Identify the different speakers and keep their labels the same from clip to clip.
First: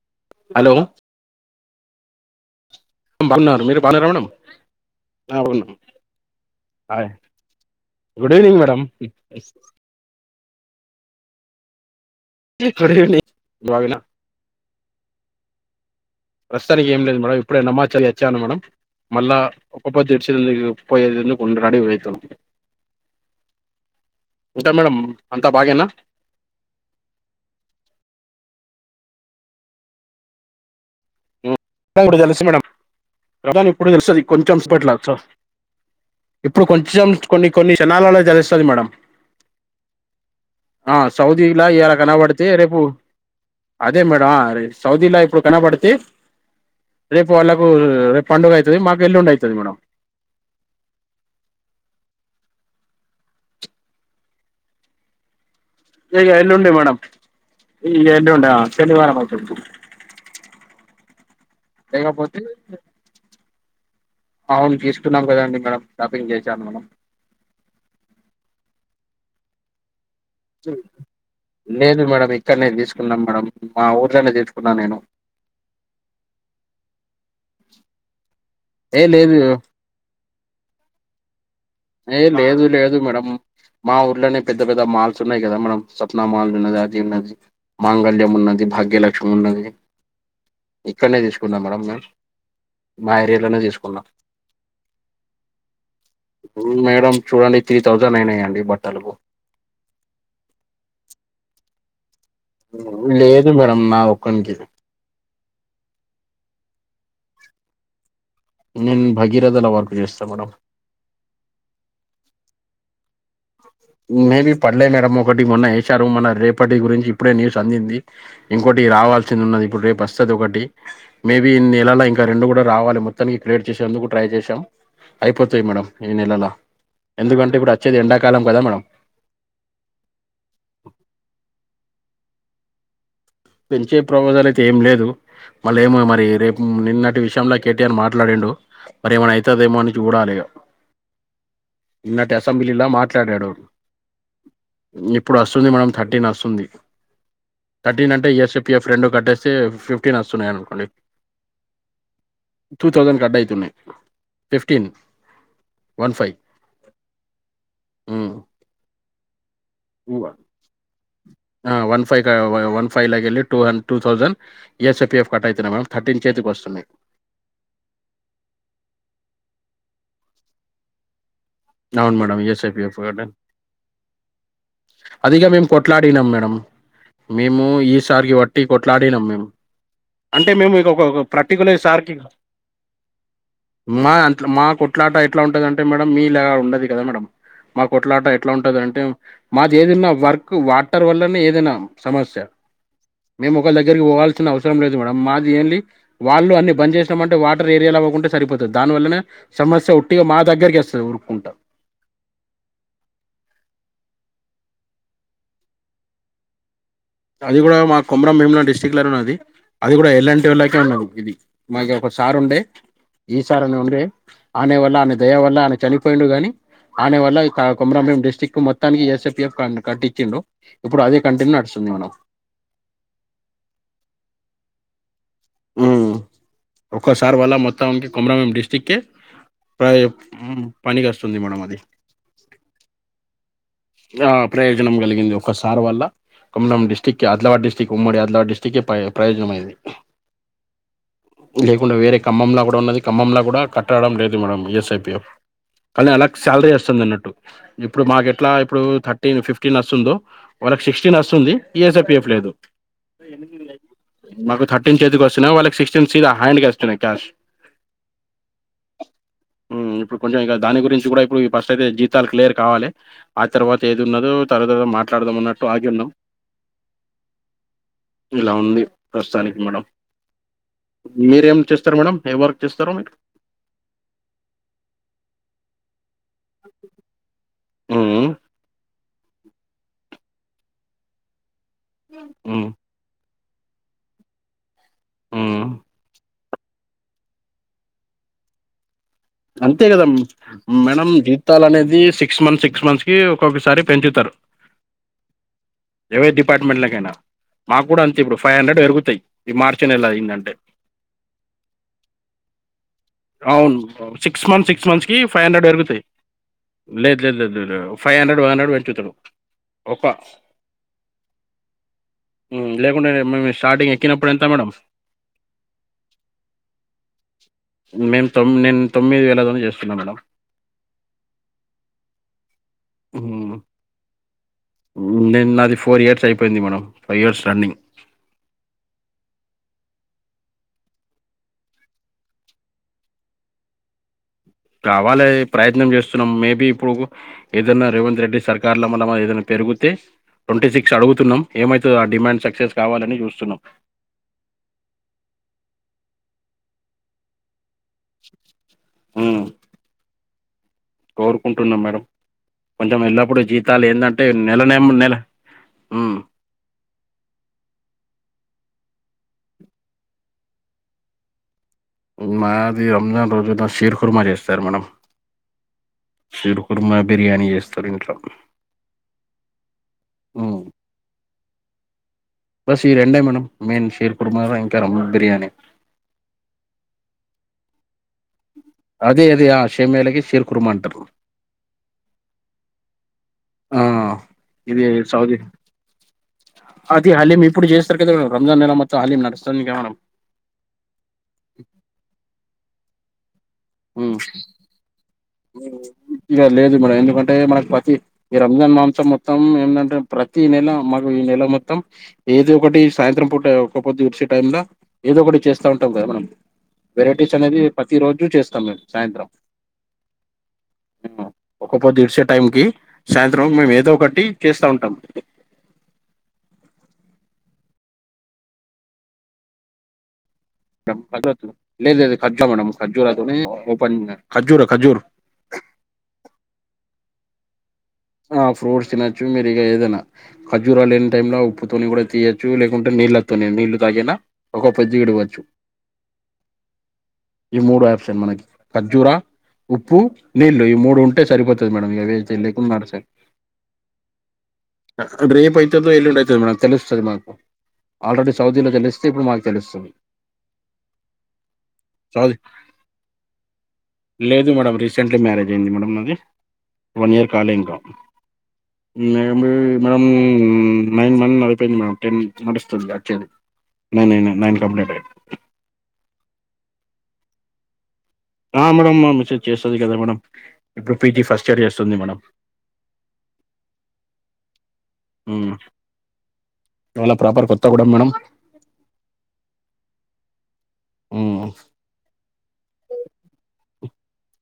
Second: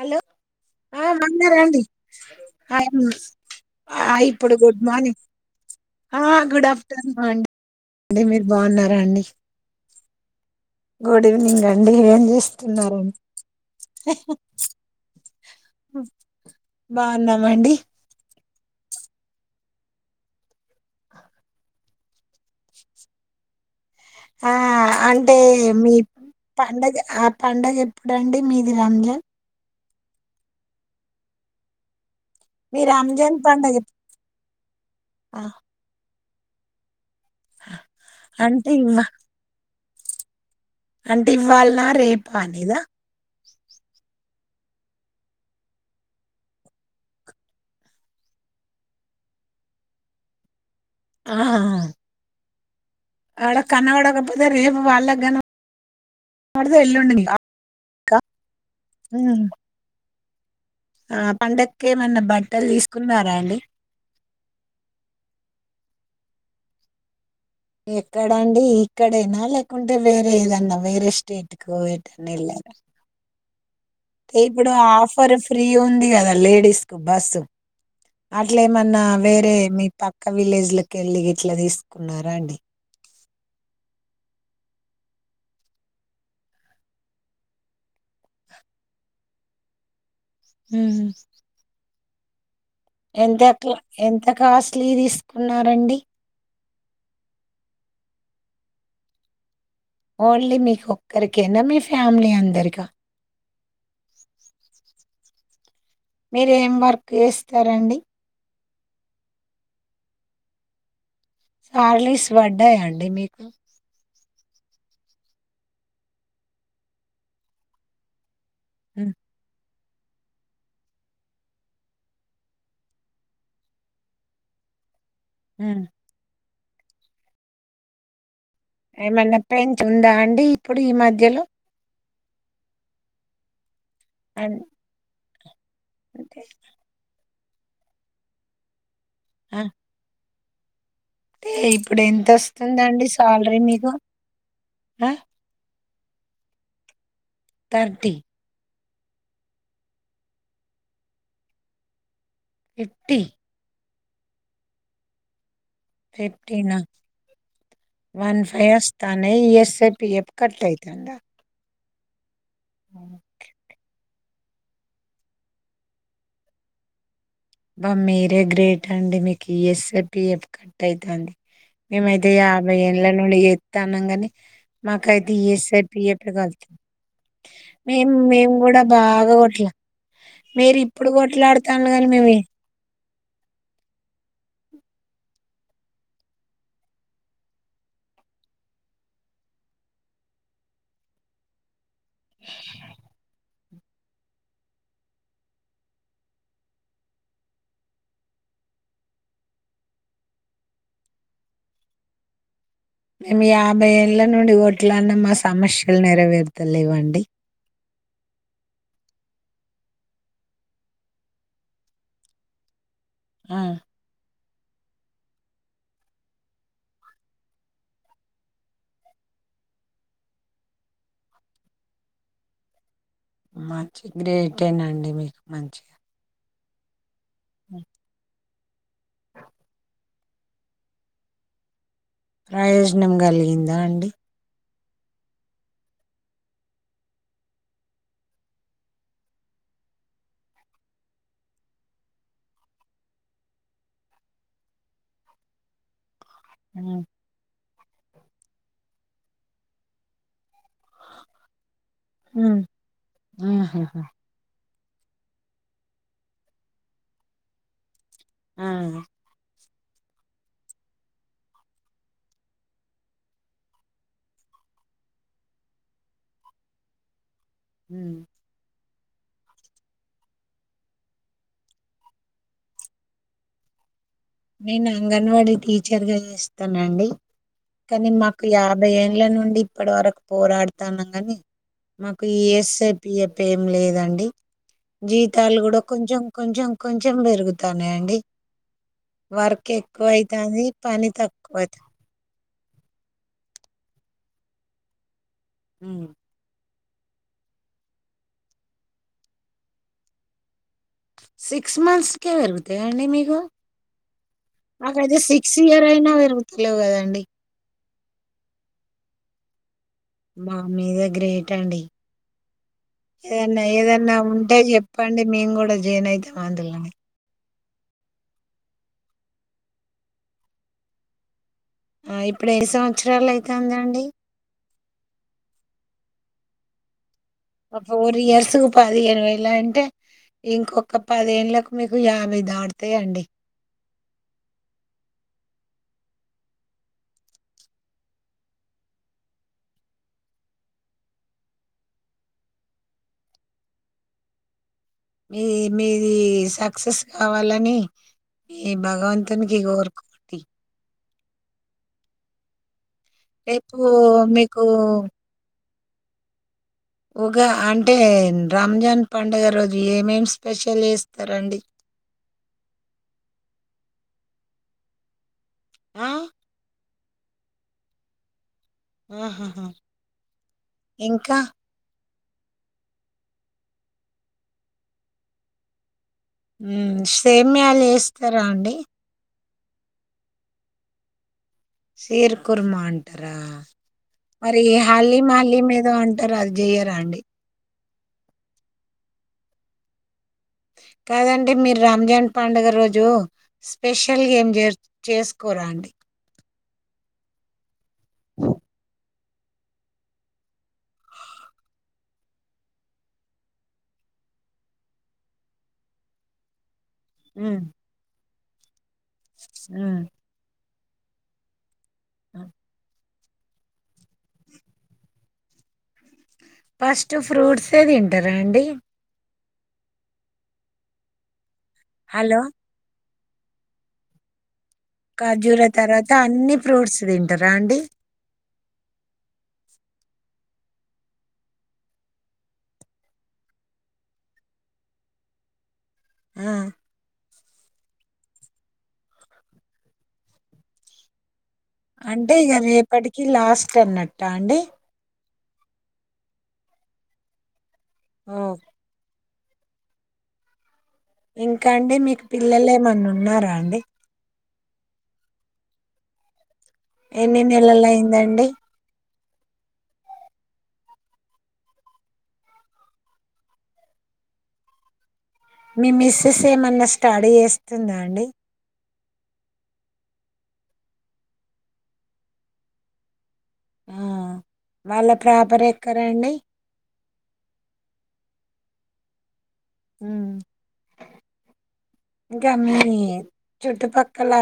Speaker 1: Hello
Speaker 2: hello
Speaker 1: ఆ మన్నారా అండి
Speaker 2: బాగున్నారు మీరు బాగున్నారా మేడం
Speaker 1: ఇప్పుడు గుడ్ మార్నింగ్
Speaker 2: ఆ బాగున్నాం
Speaker 1: ఆ గుడ్
Speaker 2: హాయ్
Speaker 1: ఆఫ్టర్నూన్ అండి
Speaker 2: గుడ్
Speaker 1: మీరు
Speaker 2: ఈవినింగ్ మేడం
Speaker 1: బాగున్నారా అండి గుడ్ ఈవినింగ్ అండి ఏం
Speaker 2: గుడ్
Speaker 1: స్తున్నారండి
Speaker 2: ఈవినింగ్ బాగేనా ప్రస్తుతానికి ఏం లేదు మేడం ఇప్పుడే నమాజ్ చదివి వచ్చాను మేడం మళ్ళా ఒకపొద్దు ఇడిచేందుకు పోయేందుకు రెడి అయితున్న
Speaker 1: ఆ
Speaker 2: ఇంకా మేడం
Speaker 1: అంటే
Speaker 2: అంతా బాగేనా
Speaker 1: మీ పండగ ఆ పండగ ఎప్పుడుండి మీది రంజాన్
Speaker 2: ఉమ్ ఎప్పుడని ఇప్పుడు తెలుస్తది మేడం
Speaker 1: మీ రంజాన్
Speaker 2: ఎప్పుడని
Speaker 1: పండగ
Speaker 2: ఇప్పుడు
Speaker 1: ఎప్పు-
Speaker 2: తెలుస్తది కొం చం స్పెట్లా సా
Speaker 1: ఆ,
Speaker 2: ఇప్పుడు కొంచం కొన్ని కొన్ని క్షణాలల తెలుస్తది
Speaker 1: అంటే
Speaker 2: మేడం
Speaker 1: ఇవ్వ
Speaker 2: ఆ
Speaker 1: అంటే
Speaker 2: సౌదీలా
Speaker 1: ఇవ్వాలనా
Speaker 2: ఇయాలా
Speaker 1: రేపా
Speaker 2: కనవడితే
Speaker 1: అనేదా
Speaker 2: రేపు అదే మేడం సౌదీలా ఇప్పుడు కనబడితే రేపు వాళ్ళకు రేపు పండుగ అయితది మాకు ఎల్లుండి అయితది మేడం
Speaker 1: ఆ ఆడా కనవడకపోతే రేపు వాళ్ళగన
Speaker 2: ఇగ ఎల్లుండి మేడం ఈ ఎల్లుండి ఆ శనివారం అయితది
Speaker 1: ఆ పండక్కేమన్నా బట్టలు తీసుకున్నారా అండి
Speaker 2: అవును తీసుకున్నాం కదండి మేడం షాపింగ్ చేసాను మేడం
Speaker 1: ఎక్కడండి ఇక్కడేనా లేకుం టే వేరే ఏదన్నా వేరే స్టేట్కి పోయి
Speaker 2: లేదు మేడం
Speaker 1: ఎట్టన్నా
Speaker 2: ఇక్కడనే
Speaker 1: ఎల్లారా
Speaker 2: తీసుకున్నాం మేడం మా ఊర్లోనే
Speaker 1: అయితే
Speaker 2: తీసుకున్నా
Speaker 1: ఇప్పుడు
Speaker 2: నేను
Speaker 1: ఆఫర్ ఫ్రీ ఉంది కదా లేడీస్ కు బస్సు అట్ల
Speaker 2: ఏ
Speaker 1: ఏమన్నా
Speaker 2: లేదు
Speaker 1: వేరే మీ పక్క విలేజ్ లకి వెళ్ళి
Speaker 2: ఏ లేదు లేదు మేడమ్ మా ఊర్లనే పెద్ద పెద్ద మాల్స్ ఉన్నాయి కదా మనం సప్నా మాల్స్ ఉన్నది అది ఉన్నది మాంగళ్యం ఉన్నది భాగ్యలక్ష్మి ఉన్న ది
Speaker 1: ఉహు
Speaker 2: ఇక్కడనే తీసుకున్నాం మేడమ్ మేం
Speaker 1: ఎంత క్లా ఎంత కాస్ట్లీ తీసుకున్నారండి
Speaker 2: ఉ మేడం చూడండి త్రీ థౌజండ్ అయినాయండి బట్టలకు
Speaker 1: ఓన్లీ మీకొక్కరికేనా మీ ఫ్యా
Speaker 2: ఉమ్ లేదు మేడమ్ నా ఒక్కనికే
Speaker 1: మీరు ఏం వర్క్ చేస్తారండి
Speaker 2: నేను భగీరథల వర్క్ చేస్తా మేడం
Speaker 1: సార్లీస్ వడ్డాయా అండి మీకు
Speaker 2: మేబి పడలే మేడం ఒకటి మొన్న ఏసారు మొన్న రేపటి గురించి ఇప్పుడే న్యూస్ అందింది ఇంకోటి
Speaker 1: ఉమ్
Speaker 2: రావాల్సింది ఉన్నది ఇప్పుడు రేపు వస్తది ఒకటి మేబి ఈ నెలలా ఇంకా రెండు కూడా రావాలి మొత్తం ఈ క్రియేట్ చేసేందుకు ట్రై చేసాం అయిపోతాయి
Speaker 1: ఉమ్
Speaker 2: మేడం ఈ నెలల ఎందుకంటే ఇప్పుడు అచ్చేది ఎండాకాలం కదా మేడం
Speaker 1: ఏమన్నా పెంచ్ ఉందా అండి ఇప్పుడు ఈ మధ్యలో
Speaker 2: పెంచే ప్రవోజల్
Speaker 1: అన్
Speaker 2: అయితే ఏం లేదు మళ్ళ ఏమో మరి
Speaker 1: అంటే
Speaker 2: రేపు నిన్నటి విషయంలో కేటీఆర్ మాట్లాడిండు మరి ఏమైనా
Speaker 1: ఆ
Speaker 2: అయితదేమో అని చూడాలి ఇగ
Speaker 1: అంటే ఇప్పుడు ఎంత
Speaker 2: నిన్నటి అసెంబ్లీలా
Speaker 1: వస్తుందండి
Speaker 2: మాట్లాడాడు
Speaker 1: సాలరీ మీకు ఆ?
Speaker 2: ఇప్పుడు వస్తుంది మనం థట్టీన్ వస్తుంది
Speaker 1: థర్టీ
Speaker 2: థర్టీన్ అంటే ఇ ఎస్, పి ఎఫ్ రెండు కట్టేస్తే ఫిఫ్టీన్ వస్తున్నాయి అనుకోండి టూ
Speaker 1: ఫిఫ్టీ
Speaker 2: థౌసండ్ కట్ అయితున్నాయి ఫిఫ్టీన్ వన్ ఫైవ్
Speaker 1: ఫఫ్టీనా వన్ ఫై వస్తాన్నాయి E S P F cut అయితాందా
Speaker 2: ఆ వన్ ఫై క వన్ ఫైవ్ లకెల్లి to two thousand E S, P F cut అయితున్నయి మేడం థట్టిన్ చేతికి వస్తున్నాయి.
Speaker 1: అబ్బ మీరే గ్రేట్ అండి మీకు ఈ ఎస్, పిఎఫ్ కట్ అయితాంది.
Speaker 2: అవును
Speaker 1: మేమైతే
Speaker 2: మేడం
Speaker 1: యాభై
Speaker 2: ఈఎస్ఐపిఎఫ్
Speaker 1: ఏండ్ల
Speaker 2: కట్
Speaker 1: నుండి చేస్తాన్నాం గాని మాకు అయితే
Speaker 2: అదిగా
Speaker 1: ఏ
Speaker 2: మేము
Speaker 1: సెట్
Speaker 2: కొట్లాడినాం మేడం
Speaker 1: కాలుది
Speaker 2: మేము ఈ
Speaker 1: మేం
Speaker 2: సార్కి
Speaker 1: మేం
Speaker 2: బట్టి
Speaker 1: కూడా
Speaker 2: కొట్లాడినాం
Speaker 1: బాగా
Speaker 2: మేము
Speaker 1: కొట్లా
Speaker 2: అంటే మేము
Speaker 1: మీరు
Speaker 2: ఇక ఒక
Speaker 1: ఇప్పుడు
Speaker 2: ఒక పర్టికులర్
Speaker 1: కొట్లాడుతానరు కాని
Speaker 2: సార్కి
Speaker 1: మేమ్
Speaker 2: మా అట్ మా కొట్లాట ఎట్లా ఉంటందంటే మేడం మీ లాగా ఉండది కదా మేడ మా కొట్లాట ఎట్లా ఉంటదటే మాది ఏదైన్నా వర్క్ వాటర్ వల్లనే ఏదైనా సమస్య మేము ఒకళ దగ్గరికి పోవాల్సిన అవసరం లేదు మేడం మాది ఏంలీ వాళ్ళు అన్ని బంద్ చేసినాము అంటే వాటర్ ఏరియాలా పోకుంటే సరిపోతుంది దాని వల్లనే సమస్య ఒట్టిగా మా దగ్గరికి వస్తుంది ఉరుక్కుంటా
Speaker 1: ము యాభై ఎల నుండి కోట్లడినము మా సమస్యలు నెరవేరుత
Speaker 2: అది కూడా మా కొమరం భీములం డిస్టిక్ట్ లలోన్నది అది కూడా ఎలాంటి వాళ్ళకే ఉన్నా ఇది మాకు ఒకసార్ ఉండే
Speaker 1: ఆ
Speaker 2: ఈసార్ అని ఉండే ఆనే వల్ల ఆమె దయ వల్ల ఆయన చనిపోయిండు గాని ఆనే వల్ల కొమరంపురం డిస్టటిక్ట్ కు మొత్తానికి ఎస్పిఎఫ్ కట్టించండు ఇప్పుడు అదే కంటిన్యూ నడుస్తుాంది స్తుంది మేడం
Speaker 1: మంచి గ్రేట్యేనాండి మీకు మంచిగా
Speaker 2: ఒక సార్ వల మోత్తానికి కొమరం బీమ్ డిస్ చిక్కే ప్ర పనికి వస్తుంది మేడం అది
Speaker 1: ప్రయోజనం కలిగిందా అండి
Speaker 2: ఆ ప్రయోజనం కలిగింది ఒకసార్ వల్ల కొమ్మలం డిస్టిక్ి ఆదిలాబాద్ డిస్టిక్ ఉమ్మడి ఆదిలాబద్ డిస్టిక్ే ప్ర ప్రయోజనమైంది లేకుండా వేరే ఖమ్మంలా కూడా ఉన్నది ఖమ్మంలా కూడా కట్టడం లేదు మేడం ఎస్ఐపి కానీ అలా శాలరీ వస్తుంది అన్నట్టు ఇప్పుడు మాకు ఎట్లా ఇప్పుడు థర్టీన్ ఫిఫ్టీన్ వస్తుందో వాళ్ళకి సిక్స్టీన్ వస్తుంది పిఫ్ లేదు
Speaker 1: ఉమ్ ఆహాహా
Speaker 2: కు వస్తున్నా వాళ్ళకి సిక్స్టీన్ హ్యాండ్గా వస్తున్నాయి క్యాష్
Speaker 1: ఆ
Speaker 2: ఇప్పుడు కొంచెం ఇంక దాని గురించి కూడా ఇప్పుడు ఫస్ట్ అయితే జీతాలు క్లియర్ కావాలి ఆ తర్వాత ఏది ఉన్నదో తర్వాత మాట్లాడదాం అన్నట్టు ఆగి ఉన్నాం
Speaker 1: ఉమ్
Speaker 2: ఇలా ఉంది ప్రస్తుతానికి మేడం మీరేం ఏం చేస్తారు మేడమ్ ఎం వర్క్ చేస్తారు మీరు
Speaker 1: నేను అంగన్వాడీ టీచర్గా ఇస్తానండి కానీ
Speaker 2: ఉమ్
Speaker 1: మాకు యాభై ఎన్ల నుండి ఇప్పటి వరకు పోరాడుతాన్నాము కానీ మాకు ఈ
Speaker 2: ఉమ్
Speaker 1: ఎస్పిపిఎఫ్ ఏం లేదండి జీతాలు
Speaker 2: ఉమ్
Speaker 1: కూడా కొంచెం కొంచెం కొంచెం పెరుగుతానయి అండి
Speaker 2: అంతే కదా మేడం
Speaker 1: తక్కువ
Speaker 2: జీతాల
Speaker 1: అయితాంది
Speaker 2: అనేది సిక్స్ మంత్స్ సిక్స్ మంత్స్ కి ఒక్కొక్కసారి పెంచుతారు ఏవై డిపార్ట్మెంట్ నా మాకు కూడా అంతే ఇప్పుడు ఫైవ్ హండ్రెడ్ పెరుగుతాయి ఇది మార్చిినేలా అయిందంటే
Speaker 1: సిక్స్ మంత్స్ కే పెరుగు
Speaker 2: అవును సిక్స్ మంత్స్ సిక్స్ మంత్స్ కి
Speaker 1: మాకైతే
Speaker 2: ఫైవ్
Speaker 1: సిక్స్
Speaker 2: హండ్రెడ్
Speaker 1: ఇయర్
Speaker 2: పెరుగుతాయి
Speaker 1: అయినా పెరుగుతలేవు
Speaker 2: లేదు
Speaker 1: కదండి
Speaker 2: లేదుదు ఫైవ్ హండ్రెడ్ వన్ హండ్రెడ్ పెట్టింటారు
Speaker 1: మా మీదే గ్రేట్ అండి
Speaker 2: ఉమ్, లేకుంటే మేము
Speaker 1: ఏదన్నా
Speaker 2: స్టార్టింగ్
Speaker 1: ఏదన్నా
Speaker 2: ఎక్కినప్పుడు ఎంత
Speaker 1: ఉంటే
Speaker 2: మేడం
Speaker 1: చెప్పండి మేము కూడా జైన్ అవుతాం అందులో
Speaker 2: మేము తొమ్ నేను తొమ్మిది వేలమంది చేస్తున్నం మేడం
Speaker 1: ఆ ఇప్పుడు ఎన్ని సంవత్సరాలు అయితంది అండి
Speaker 2: నిను నాది ఫోర్ ఇయర్స్ అయిపోయింది మేడం ఫైవ్ ఇయర్స్ రన్నింగ్
Speaker 1: అప్పు ఇయర్సుకు పాది ఏనువేలా అంటే ఇంకొక పదేళ్లకు మీకు యాభై దాటుతాయండి
Speaker 2: రావాలే ప్రయత్నం చేస్తున్నాం మేబి ఇప్పుడు ఏదైన్నా రేవంత్ రెడ్డి సర్కార్ లో మన ఏదైనా జరిగితే ట్వంటీ సిక్స్ అడుగుతున్నాం ఏమైతుదో ఆ డిమాండ్ సక్సెస్ కావాలని చూస్తున్నాం
Speaker 1: మీ మీది సక్సెస్ కావాలని ఈ
Speaker 2: హ్మ్.
Speaker 1: భగవంతునికి ఇగొ వర్క్ కొది
Speaker 2: కోరుకుంటున్నాం మేడం. కొంచెం ఎల్లప్పుడుూ జీతాలేదంటే నెల
Speaker 1: మీకు
Speaker 2: నెమ్ నెల హ్మ్.
Speaker 1: ఉగా అంటే రంజాన్ పండుగ రోజు ఏమేమి స్పెషల్ చేస్తరండి
Speaker 2: మాది రంజాన్ రోజున ఫీర్ కుర్మ చేస్తారు మన
Speaker 1: ఆ?
Speaker 2: షీర్ కుర్మ బిర్యానీ చేస్తార్ ఇంట్ల
Speaker 1: ఆహహ ఇంకా
Speaker 2: బస్ ఈ రెండే మేడం మెయిన్ షీర్ కుర్మ ఇంక దమ్ బిర్యానీ
Speaker 1: ఉ సేమ్యాల్ వేస్తార్
Speaker 2: అదే అదే ఆ షేమేలకి శీర్ కుర్మ అంటారు
Speaker 1: షీర్ కుర్మా అంటరా
Speaker 2: ఆ!
Speaker 1: మరి
Speaker 2: ఇది
Speaker 1: హలీీమ్
Speaker 2: సౌదీ
Speaker 1: హ తీయ ఏదో అంటారా అది చెయ్యరాా అండి
Speaker 2: అట్ట కాద్ రంజాన్ నెలా మొత్తం హలీం నడస్తుంది గా మేడం
Speaker 1: కాదండి మీరు రామ్జాన్ పండగ రోజు
Speaker 2: ఉమ్
Speaker 1: స్పెషల్గ ఎంచేసుకు కోరండి
Speaker 2: ఇగ లేదు మేడం ఎందుకంటే మన ప్రతి ఈ రంజాన్ మాంసం మొత్తం ఏందంటే ప్రతి నెల మాకు ఈ నెల మొత్తం ఏదో ఒకటి సాయంత్రం పూట ఒక పొద్దు టైమ్ల ఏదో ఒకటి చేస్తా ఉంటాం కదా మనం వెరైటీస్ అనేది ప్రతి రోజు చేస్తాం మేము సాయంత్రం
Speaker 1: ఉ
Speaker 2: ఉక్క పోతి విడిసె టైమ్
Speaker 1: హ్మ్.
Speaker 2: కి సాయంత్రం మేము ఏదో ఒకటి చేస్తా ఉంటాం
Speaker 1: ఫస్ట్ ఫ్రూట్సె తింటారా అండి
Speaker 2: లేదు లేదు
Speaker 1: హలో!
Speaker 2: ఖజు మే ఖర్జూర తోనే ఓపెన్ ఖర్జూర ఖర్జూర్
Speaker 1: ఖర్జూర తర్వాత అన్ని ఫ్రూట్స్ తింటరా అండి
Speaker 2: ఆ ఫ్రూట్స్ తినొచ్చు మీరు ఇగ ఏదనా ఖజూరా లేని టైమ్లో ఉప్పుతోని కూడా తీయొచ్చు లేకుంటే నీళ్ళతో నీళ్ళ తాగిన ఒక పెొద్దు ఇడవచ్చు
Speaker 1: ఉ
Speaker 2: ఈ మూడు ఆప్షన్ మనకి ఖర్జూర ఉప్పు నీళ్లు ఈ మూడు ఉంటే సరిపోతు మేడం ఇగ ఉన్నారు
Speaker 1: కి లాస్ట్ అన్నట్ట అండి
Speaker 2: రేపు అయితదొ ఎల్లుండి అయితదో మేడం తెలుస్తుంది మాకు ఆల్రెడీ
Speaker 1: ఓహ్!
Speaker 2: సౌదీలో తెలుస్తుంది ఇప్పుడు మాకు తెలుస్తుంది
Speaker 1: ఇంకా అండి మీకు
Speaker 2: సౌదీ
Speaker 1: పిల్లలు ఏమన్నా ఉన్నార అండి
Speaker 2: లేదు మేడం రీసెంట్లి మ్యారేజ్ అయింది మేడం నాది వన్ ఇయర్
Speaker 1: ఎన్ని
Speaker 2: కాలె ఇంకా
Speaker 1: నెలలయిందండి?
Speaker 2: మేడ నైన్ మంత్ నడిపోయింది మేడంటెన్ నడుస్తుంది యాక్చు నైనై నైన్ కంప్లీట్
Speaker 1: మీ మిస్సెస్ ఏమన్న స్టడీ చేస్తుందా అండి?
Speaker 2: అహా మేడం మ మిస్సెస్ చేస్త కదా మేడం ఇప్పుడు పి జి ఫస్ట్ ఇయర్ చేస్తుంది మేడం
Speaker 1: హా వాళ్ళ ప్రాపర్ ఎక్కరండి
Speaker 2: ఇవాళ ప్రాపర్ కొత్తగూడెం మేడం
Speaker 1: ఇంకా మీ చుట్టుపక్కల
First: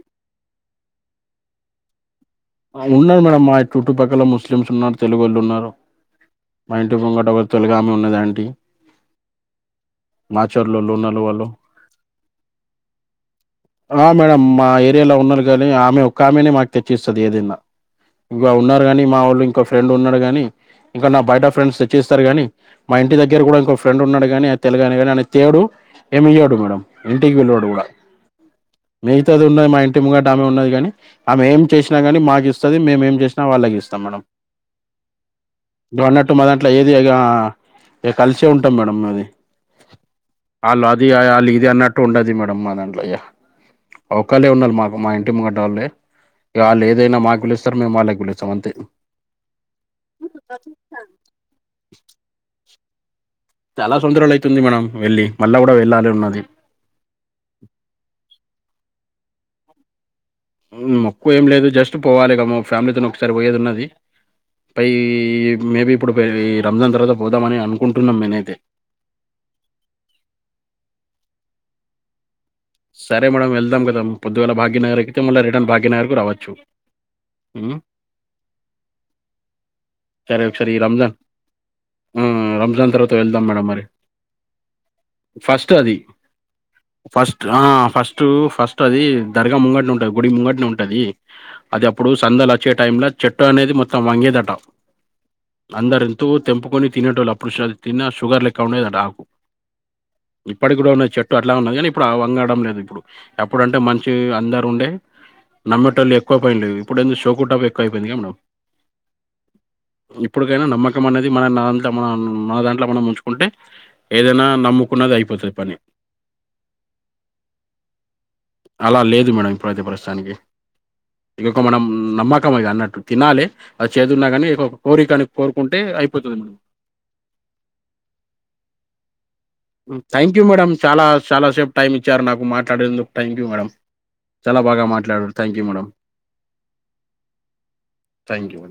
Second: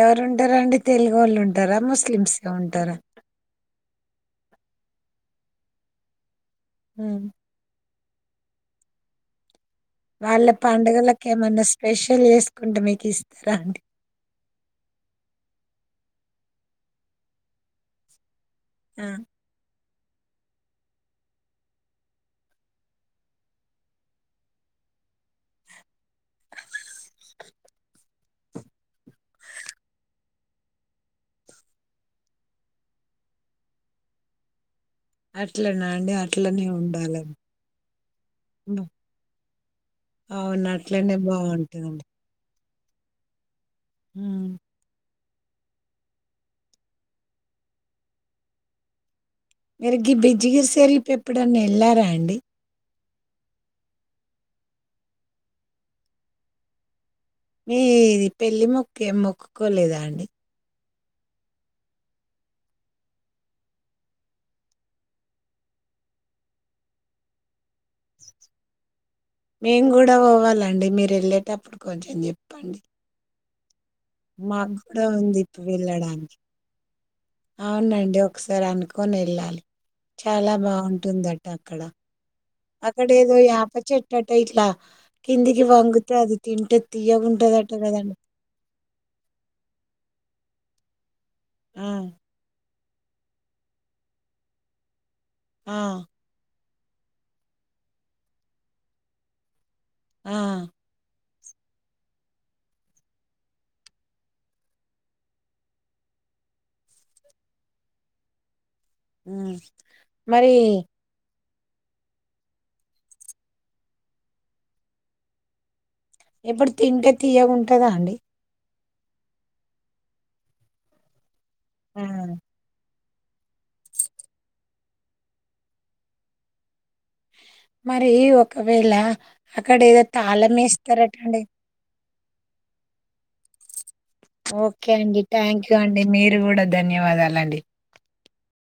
Speaker 1: ఎవరు ఉంటరండి తెలుగు వాళ్ళు ఉంటారా ముస్లిమ్స్
Speaker 2: ఉన్నారు మేడం మా చుట్టుపక్కల ముస్లిమ్స్ ఉన్నారు తెలుగోళ్ళు ఉన్నారు మా ఇంటి
Speaker 1: హ్మ్
Speaker 2: పొంగట ఒక తొలగామి ఉన్నదాంటి
Speaker 1: వాళ్ళ పండుగలకు ఏమన్నా స్పెషల్ చేసుకుంటే మీకు ఇస్తరా అండి
Speaker 2: ఆ మేడం మా ఏరియాలో ఉన్నారు కానీ ఆమె ఒక్క ఆమెనే మాకు తెచ్చిస్తది ఏదైనా ఇంకా ఉన్నారు కాని
Speaker 1: ఆ
Speaker 2: మా వాళ్ళు ఇం ఫ్రెండ్ ఉన్నాడుగాని ఇంక నా బయట ఫ్రెండ్స్ తెచ్చిస్తారు గానీ మా ఇంటి దగ్గర కూడ ఇంకో ఫ్రెండ్ ఉన్నాడు కాని అ ని ని అనే తేడు ఏమయ్యాడు మేడం ఇంటికి పిల్వడు కూడ మిగిత అది ఉన్నది మా ఇంటి ముంగడ ఆమె ఉన్నది కాని ఆమె ఏం చేసిిన కానీ మాకు ఇస్తుంది మేము ఎం చేసినా వాళ్ళకి ఇస్తాం మేడం
Speaker 1: అట్లన అండి అట్లనే ఉండాలా
Speaker 2: ఇ కలిసే ఉంటాం మేడం అది
Speaker 1: అవును
Speaker 2: అల్ అది
Speaker 1: అట్లనే
Speaker 2: అల్ ఇది అన్నట్టు
Speaker 1: బాగుంటదండి
Speaker 2: ఉండది మేడమ్ మానం య్యా అవకాళే
Speaker 1: హ్మ్
Speaker 2: ఉండాలి మాకు మా ఇంటి ముంగటోళ్ళే వాళ్ళు ఏదైనా మాకు పిలుస్తారు మేము వాళ్ళకి పిలుస్తాం అంతే
Speaker 1: మిరుగి బిజ్జిగిరి సెర్లి పెప్పుడన్ని వెళ్ళారా అండి
Speaker 2: చాలా సొందరాలు అయితుంది మనం వెళ్ళి మళ్ళా కూడా వెళ్ళాలి ఉన్నది
Speaker 1: మీది పెళ్లిి మొక్కు ఏం మొక్కుకోలేదా అండి
Speaker 2: మోక్కువ ఏం లేదు జస్ట్ పోవాలిగా ఫ్యామిలీతో ఒకసారి పోయేది ఉన్నది పై మేబి ఇప్పుడు రంజాన్ తర్వాత పోదామని అనుకుంటున్నాం మేనైతే
Speaker 1: మేము కూడా పోవాలండి మీరు వెళ్ళేటప్పుడు కొంచెం చెప్ప
Speaker 2: సరే మేడం ఎల్
Speaker 1: మాకు కూడా ఉంది ఇప్పు
Speaker 2: భాగ్యనగర్కు
Speaker 1: వెళ్ళడానికి
Speaker 2: రావచ్చు ఉమ్,
Speaker 1: అవునండి ఒకసారి అనుకొని వెళ్ళాలి
Speaker 2: సరే
Speaker 1: చాలా
Speaker 2: ఒకసారి ఈ రంజాన్
Speaker 1: బాగుంటుందంట అక్కడ
Speaker 2: ఆ, రంజాన్
Speaker 1: అక్కడ
Speaker 2: తర్వాత
Speaker 1: ఏదో
Speaker 2: వెళ్దాం మేడం
Speaker 1: ఆప
Speaker 2: మరి
Speaker 1: చెట్టట ఇట్లా కిందికి వంగుత అది తింటే తీయ ఉంటది
Speaker 2: ఆ ఫస్ట్ ఫస్ట్ అది దర్గా ముంగటి ఉంటది గుడి ముంగటి ఉంటది
Speaker 1: ఆ!
Speaker 2: అది అప్పుడు సందలు వచ్చే టైమ్ లో చెట్టు అనేది మొత్తం వంగే తంటం
Speaker 1: ఆ!
Speaker 2: అందరి ఎంతో తెంపుకొని తినేటోళ్ళు అప్పుడు తిన్న షుగర్ లెక్క ఉండేది అట
Speaker 1: ఆ!
Speaker 2: ఇప్పటి కూడా ఉన్న చెట్ అట్లా ఉన్న కానీ ఇప్పుడు వంగడం లేదు ఇప్పుడు అప్పుడంటే మంచి అందరు ఉండే నమ్మటోలు ఎక్కువ పోయినలేవు ఇప్పుడు ఏో షోకుటాప్ ఎక్కువ అయిపోయింది గ మేడం
Speaker 1: ఉ
Speaker 2: ఇప్పుడికైనా నమ్మకం అనేది మనంత మనం మన దాంట్లో మనం ఉంచుకుంటే ఏదైనా నమ్ముకున్నది అయిపోతుంది పని
Speaker 1: ఎప్పుడు తింటే తీియ ఉంటదా అండి
Speaker 2: అలా లేదు మేడం ఇప్పుడైతే ప్రస్తుతానికి ఇకొక మనం
Speaker 1: ఆ!
Speaker 2: నమ్మకం ఇది అన్నట్టు తినాలి అది చేదున్నా కాని కోరికని కోరుకుంటే అయిపోతది
Speaker 1: మరి ఒకవేళ అక్కడేదో
Speaker 2: థ్యాంక్ యూ మేడం చాలా
Speaker 1: తాళమేస్తారటండి.
Speaker 2: చాలా సేపు టైమ్ ఇచ్చారు నాకు మాట్లాడేందుకు థ్యాంక్ యూ మేడం చాలా బాగా
Speaker 1: ఓకే అండి
Speaker 2: మాట్లాడారు.
Speaker 1: Thank you
Speaker 2: madam.
Speaker 1: అండి మీరు కూడా ధన్యవాదాలండి
Speaker 2: థ్యాంక్ యూ.